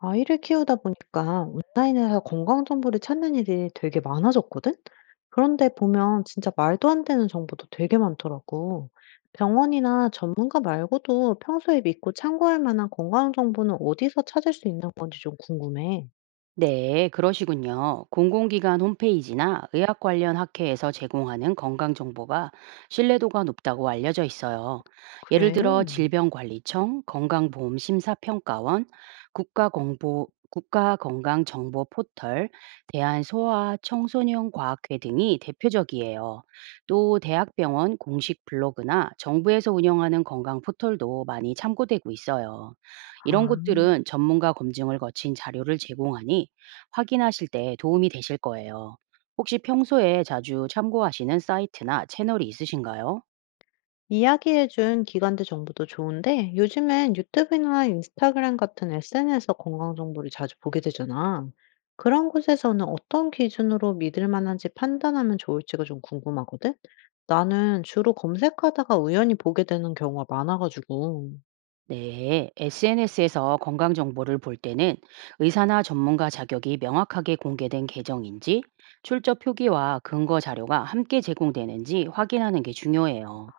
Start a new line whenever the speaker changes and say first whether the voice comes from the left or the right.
left: 아이를 키우다 보니까 온라인에서 건강 정보를 찾는 일이 되게 많아졌거든? 그런데 보면 진짜 말도 안 되는 정보도 되게 많더라고. 병원이나 전문가 말고도 평소에 믿고 참고할 만한 건강 정보는 어디서 찾을 수 있는 건지 좀 궁금해.
right: 네, 그러시군요. 공공기관 홈페이지나 의학 관련 학회에서 제공하는 건강 정보가 신뢰도가 높다고 알려져 있어요. 예를
left: 그래?
right: 들어 질병관리청, 건강보험심사평가원, 국가공보, 국가건강정보포털, 대한소아 청소년과학회 등이 대표적이에요. 또 대학병원 공식 블로그나 정부에서 운영하는 건강 포털도 많이 참고되고 있어요. 이런
left: 아.
right: 곳들은 전문가 검증을 거친 자료를 제공하니 확인하실 때 도움이 되실 거예요. 혹시 평소에 자주 참고하시는 사이트나 채널이 있으신가요?
left: 이야기해준 기관들 정보도 좋은데 요즘엔 유튜브나 인스타그램 같은 SNS 건강 정보를 자주 보게 되잖아. 그런 곳에서는 어떤 기준으로 믿을 만한지 판단하면 좋을지가 좀 궁금하거든? 나는 주로 검색하다가 우연히 보게 되는 경우가 많아가지고.
right: 네, SNS에서 건강 정보를 볼 때는 의사나 전문가 자격이 명확하게 공개된 계정인지 출처 표기와 근거 자료가 함께 제공되는지 확인하는 게 중요해요.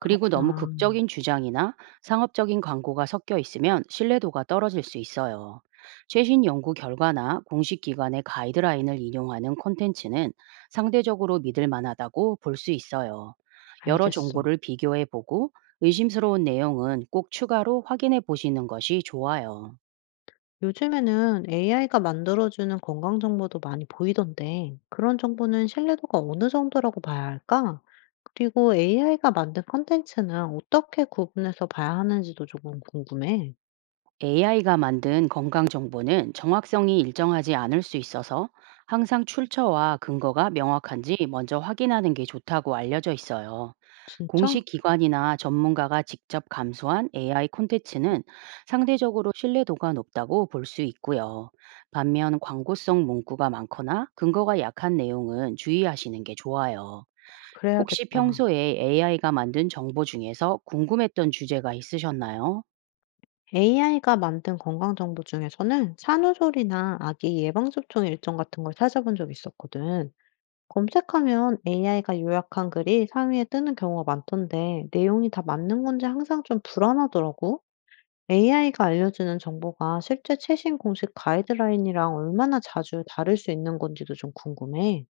right: 그리고 너무 극적인 주장이나 상업적인 광고가 섞여 있으면 신뢰도가 떨어질 수 있어요. 최신 연구 결과나 공식 기관의 가이드라인을 인용하는 콘텐츠는 상대적으로 믿을 만하다고 볼 수 있어요. 여러
left: 알겠어.
right: 정보를 비교해 보고 의심스러운 내용은 꼭 추가로 확인해 보시는 것이 좋아요.
left: 요즘에는 AI가 만들어주는 건강 정보도 많이 보이던데, 그런 정보는 신뢰도가 어느 정도라고 봐야 할까? 그리고 AI가 만든 컨텐츠는 어떻게 구분해서 봐야 하는지도 조금 궁금해.
right: AI가 만든 건강 정보는 정확성이 일정하지 않을 수 있어서 항상 출처와 근거가 명확한지 먼저 확인하는 게 좋다고 알려져 있어요.
left: 진짜?
right: 공식 기관이나 전문가가 직접 감수한 AI 콘텐츠는 상대적으로 신뢰도가 높다고 볼 수 있고요. 반면 광고성 문구가 많거나 근거가 약한 내용은 주의하시는 게 좋아요. 혹시
left: 그래야겠다.
right: 평소에 AI가 만든 정보 중에서 궁금했던 주제가 있으셨나요?
left: AI가 만든 건강 정보 중에서는 산후조리나 아기 예방접종 일정 같은 걸 찾아본 적 있었거든. 검색하면 AI가 요약한 글이 상위에 뜨는 경우가 많던데, 내용이 다 맞는 건지 항상 좀 불안하더라고. AI가 알려주는 정보가 실제 최신 공식 가이드라인이랑 얼마나 자주 다를 수 있는 건지도 좀 궁금해.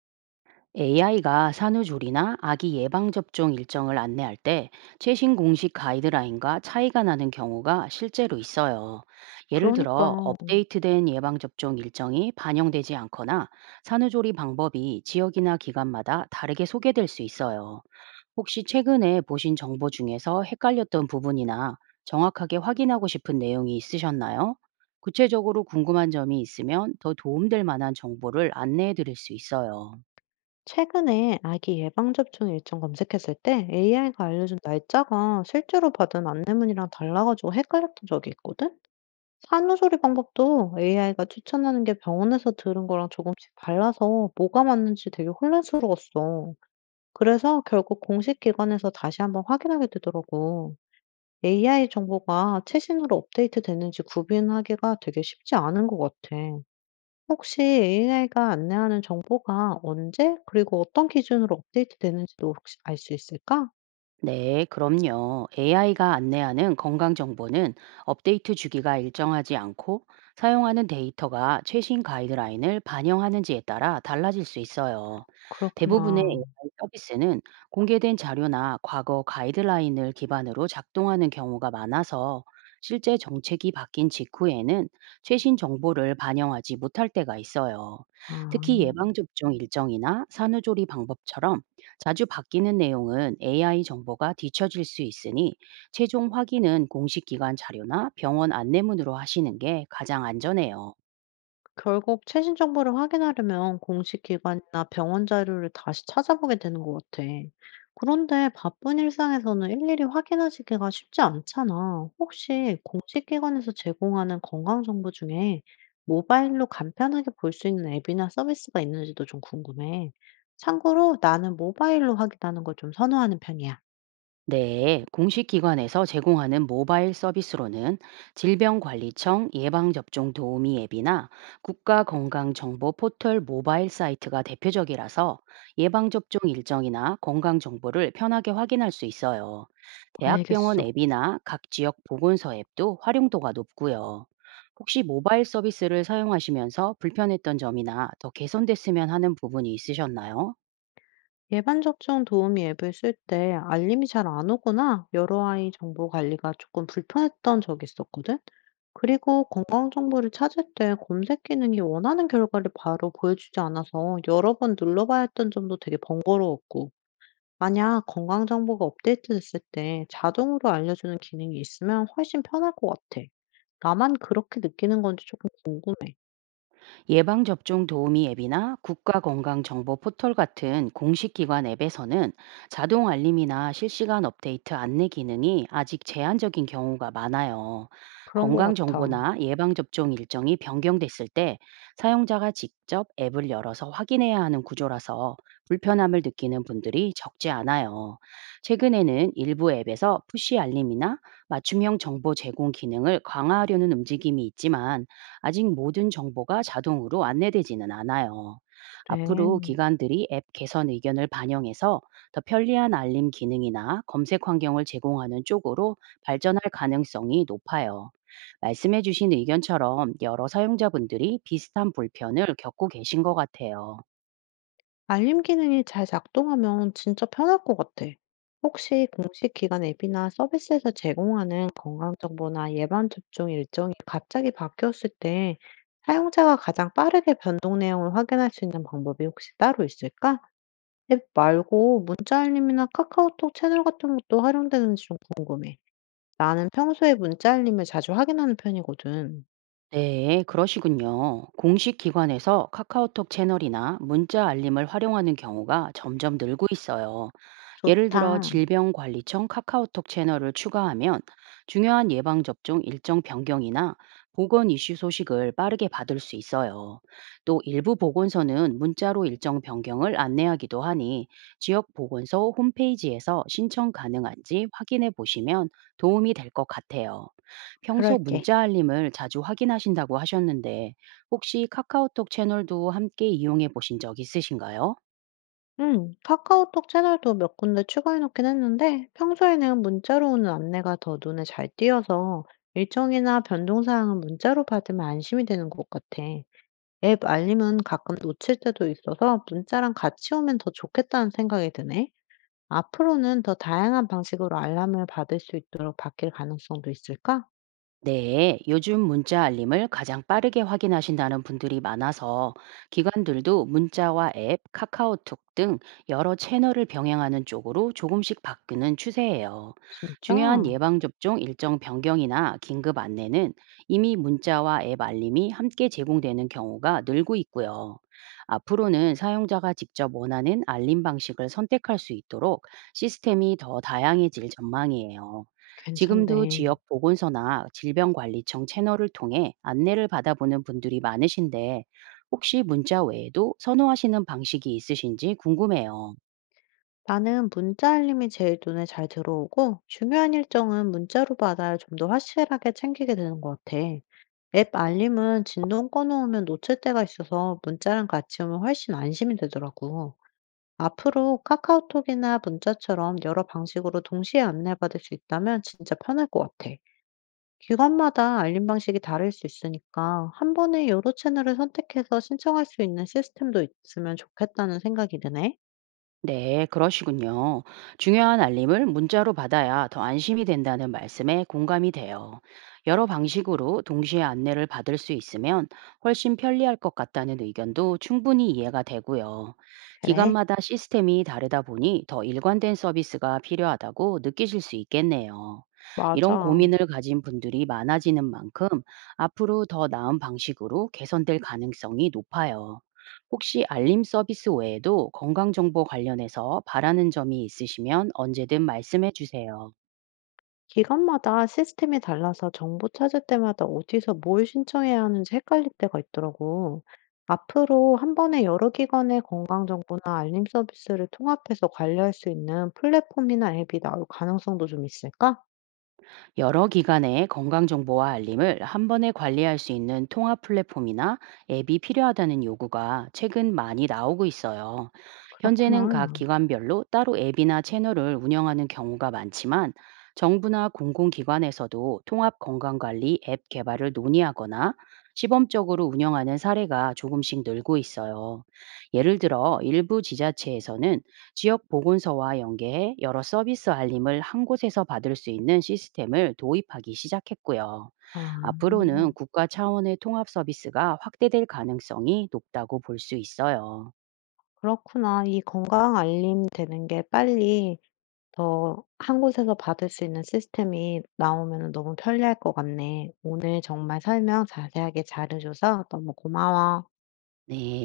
right: AI가 산후조리나 아기 예방접종 일정을 안내할 때 최신 공식 가이드라인과 차이가 나는 경우가 실제로 있어요. 예를
left: 그러니까
right: 들어 업데이트된 예방접종 일정이 반영되지 않거나 산후조리 방법이 지역이나 기관마다 다르게 소개될 수 있어요. 혹시 최근에 보신 정보 중에서 헷갈렸던 부분이나 정확하게 확인하고 싶은 내용이 있으셨나요? 구체적으로 궁금한 점이 있으면 더 도움될 만한 정보를 안내해 드릴 수 있어요.
left: 최근에 아기 예방접종 일정 검색했을 때 AI가 알려준 날짜가 실제로 받은 안내문이랑 달라가지고 헷갈렸던 적이 있거든? 산후조리 방법도 AI가 추천하는 게 병원에서 들은 거랑 조금씩 달라서 뭐가 맞는지 되게 혼란스러웠어. 그래서 결국 공식 기관에서 다시 한번 확인하게 되더라고. AI 정보가 최신으로 업데이트되는지 구분하기가 되게 쉽지 않은 것 같아. 혹시 AI가 안내하는 정보가 언제, 그리고 어떤 기준으로 업데이트되는지도 혹시 알 수 있을까?
right: 네, 그럼요. AI가 안내하는 건강 정보는 업데이트 주기가 일정하지 않고, 사용하는 데이터가 최신 가이드라인을 반영하는지에 따라 달라질 수 있어요. 대부분의
left: 그렇구나.
right: AI 서비스는 공개된 자료나 과거 가이드라인을 기반으로 작동하는 경우가 많아서, 실제 정책이 바뀐 직후에는 최신 정보를 반영하지 못할 때가 있어요.
left: 아.
right: 특히 예방접종 일정이나 산후조리 방법처럼 자주 바뀌는 내용은 AI 정보가 뒤처질 수 있으니, 최종 확인은 공식 기관 자료나 병원 안내문으로 하시는 게 가장 안전해요.
left: 결국 최신 정보를 확인하려면 공식 기관이나 병원 자료를 다시 찾아보게 되는 것 같아. 그런데 바쁜 일상에서는 일일이 확인하시기가 쉽지 않잖아. 혹시 공식 기관에서 제공하는 건강 정보 중에 모바일로 간편하게 볼 수 있는 앱이나 서비스가 있는지도 좀 궁금해. 참고로 나는 모바일로 확인하는 걸 좀 선호하는 편이야.
right: 네, 공식 기관에서 제공하는 모바일 서비스로는 질병관리청 예방접종 도우미 앱이나 국가건강정보 포털 모바일 사이트가 대표적이라서, 예방접종 일정이나 건강 정보를 편하게 확인할 수 있어요. 대학병원
left: 알겠어.
right: 앱이나 각 지역 보건소 앱도 활용도가 높고요. 혹시 모바일 서비스를 사용하시면서 불편했던 점이나 더 개선됐으면 하는 부분이 있으셨나요?
left: 예방 접종 도우미 앱을 쓸 때 알림이 잘 안 오거나 여러 아이 정보 관리가 조금 불편했던 적이 있었거든? 그리고 건강 정보를 찾을 때 검색 기능이 원하는 결과를 바로 보여주지 않아서 여러 번 눌러봐야 했던 점도 되게 번거로웠고, 만약 건강 정보가 업데이트 됐을 때 자동으로 알려주는 기능이 있으면 훨씬 편할 것 같아. 나만 그렇게 느끼는 건지 조금 궁금해.
right: 예방접종 도우미 앱이나 국가건강정보 포털 같은 공식기관 앱에서는 자동 알림이나 실시간 업데이트 안내 기능이 아직 제한적인 경우가 많아요.
left: 그런 것 같아.
right: 건강정보나 예방접종 일정이 변경됐을 때 사용자가 직접 앱을 열어서 확인해야 하는 구조라서, 불편함을 느끼는 분들이 적지 않아요. 최근에는 일부 앱에서 푸시 알림이나 맞춤형 정보 제공 기능을 강화하려는 움직임이 있지만, 아직 모든 정보가 자동으로 안내되지는 않아요.
left: 그래.
right: 앞으로 기관들이 앱 개선 의견을 반영해서 더 편리한 알림 기능이나 검색 환경을 제공하는 쪽으로 발전할 가능성이 높아요. 말씀해주신 의견처럼 여러 사용자분들이 비슷한 불편을 겪고 계신 것 같아요.
left: 알림 기능이 잘 작동하면 진짜 편할 것 같아. 혹시 공식 기관 앱이나 서비스에서 제공하는 건강 정보나 예방 접종 일정이 갑자기 바뀌었을 때 사용자가 가장 빠르게 변동 내용을 확인할 수 있는 방법이 혹시 따로 있을까? 앱 말고 문자 알림이나 카카오톡 채널 같은 것도 활용되는지 좀 궁금해. 나는 평소에 문자 알림을 자주 확인하는 편이거든.
right: 네, 그러시군요. 공식 기관에서 카카오톡 채널이나 문자 알림을 활용하는 경우가 점점 늘고 있어요. 예를 들어
left: 좋다.
right: 질병관리청 카카오톡 채널을 추가하면 중요한 예방접종 일정 변경이나 보건 이슈 소식을 빠르게 받을 수 있어요. 또 일부 보건소는 문자로 일정 변경을 안내하기도 하니, 지역 보건소 홈페이지에서 신청 가능한지 확인해 보시면 도움이 될 것 같아요. 평소
left: 그럴게.
right: 문자 알림을 자주 확인하신다고 하셨는데, 혹시 카카오톡 채널도 함께 이용해 보신 적 있으신가요?
left: 카카오톡 채널도 몇 군데 추가해놓긴 했는데, 평소에는 문자로 오는 안내가 더 눈에 잘 띄어서 일정이나 변동사항은 문자로 받으면 안심이 되는 것 같아. 앱 알림은 가끔 놓칠 때도 있어서 문자랑 같이 오면 더 좋겠다는 생각이 드네. 앞으로는 더 다양한 방식으로 알람을 받을 수 있도록 바뀔 가능성도 있을까?
right: 네, 요즘 문자 알림을 가장 빠르게 확인하신다는 분들이 많아서, 기관들도 문자와 앱, 카카오톡 등 여러 채널을 병행하는 쪽으로 조금씩 바꾸는 추세예요.
left: 진짜?
right: 중요한 예방접종 일정 변경이나 긴급 안내는 이미 문자와 앱 알림이 함께 제공되는 경우가 늘고 있고요. 앞으로는 사용자가 직접 원하는 알림 방식을 선택할 수 있도록 시스템이 더 다양해질 전망이에요. 지금도
left: 괜찮네.
right: 지역 보건소나 질병관리청 채널을 통해 안내를 받아보는 분들이 많으신데, 혹시 문자 외에도 선호하시는 방식이 있으신지 궁금해요.
left: 나는 문자 알림이 제일 눈에 잘 들어오고, 중요한 일정은 문자로 받아야 좀 더 확실하게 챙기게 되는 것 같아. 앱 알림은 진동 꺼놓으면 놓칠 때가 있어서 문자랑 같이 오면 훨씬 안심이 되더라고. 앞으로 카카오톡이나 문자처럼 여러 방식으로 동시에 안내받을 수 있다면 진짜 편할 것 같아. 기관마다 알림 방식이 다를 수 있으니까 한 번에 여러 채널을 선택해서 신청할 수 있는 시스템도 있으면 좋겠다는 생각이 드네.
right: 네, 그러시군요. 중요한 알림을 문자로 받아야 더 안심이 된다는 말씀에 공감이 돼요. 여러 방식으로 동시에 안내를 받을 수 있으면 훨씬 편리할 것 같다는 의견도 충분히 이해가 되고요.
left: 그래,
right: 기관마다 시스템이 다르다 보니 더 일관된 서비스가 필요하다고 느끼실 수 있겠네요. 이런
left: 맞아.
right: 고민을 가진 분들이 많아지는 만큼 앞으로 더 나은 방식으로 개선될 가능성이 높아요. 혹시 알림 서비스 외에도 건강 정보 관련해서 바라는 점이 있으시면 언제든 말씀해 주세요.
left: 기관마다 시스템이 달라서 정보 찾을 때마다 어디서 뭘 신청해야 하는지 헷갈릴 때가 있더라고. 앞으로 한 번에 여러 기관의 건강정보나 알림 서비스를 통합해서 관리할 수 있는 플랫폼이나 앱이 나올 가능성도 좀 있을까?
right: 여러 기관의 건강 정보와 알림을 한 번에 관리할 수 있는 통합 플랫폼이나 앱이 필요하다는 요구가 최근 많이 나오고 있어요. 현재는 각
left: 그렇구나.
right: 기관별로 따로 앱이나 채널을 운영하는 경우가 많지만, 정부나 공공기관에서도 통합 건강관리 앱 개발을 논의하거나 시범적으로 운영하는 사례가 조금씩 늘고 있어요. 예를 들어 일부 지자체에서는 지역 보건소와 연계해 여러 서비스 알림을 한 곳에서 받을 수 있는 시스템을 도입하기 시작했고요.
left: 아,
right: 앞으로는 국가 차원의 통합 서비스가 확대될 가능성이 높다고 볼 수 있어요.
left: 그렇구나. 이 건강 알림 되는 게 빨리 더 한 곳에서 받을 수 있는 시스템이 나오면 너무 편리할 것 같네. 오늘 정말 설명 자세하게 잘해줘서 너무 고마워.
right: 네.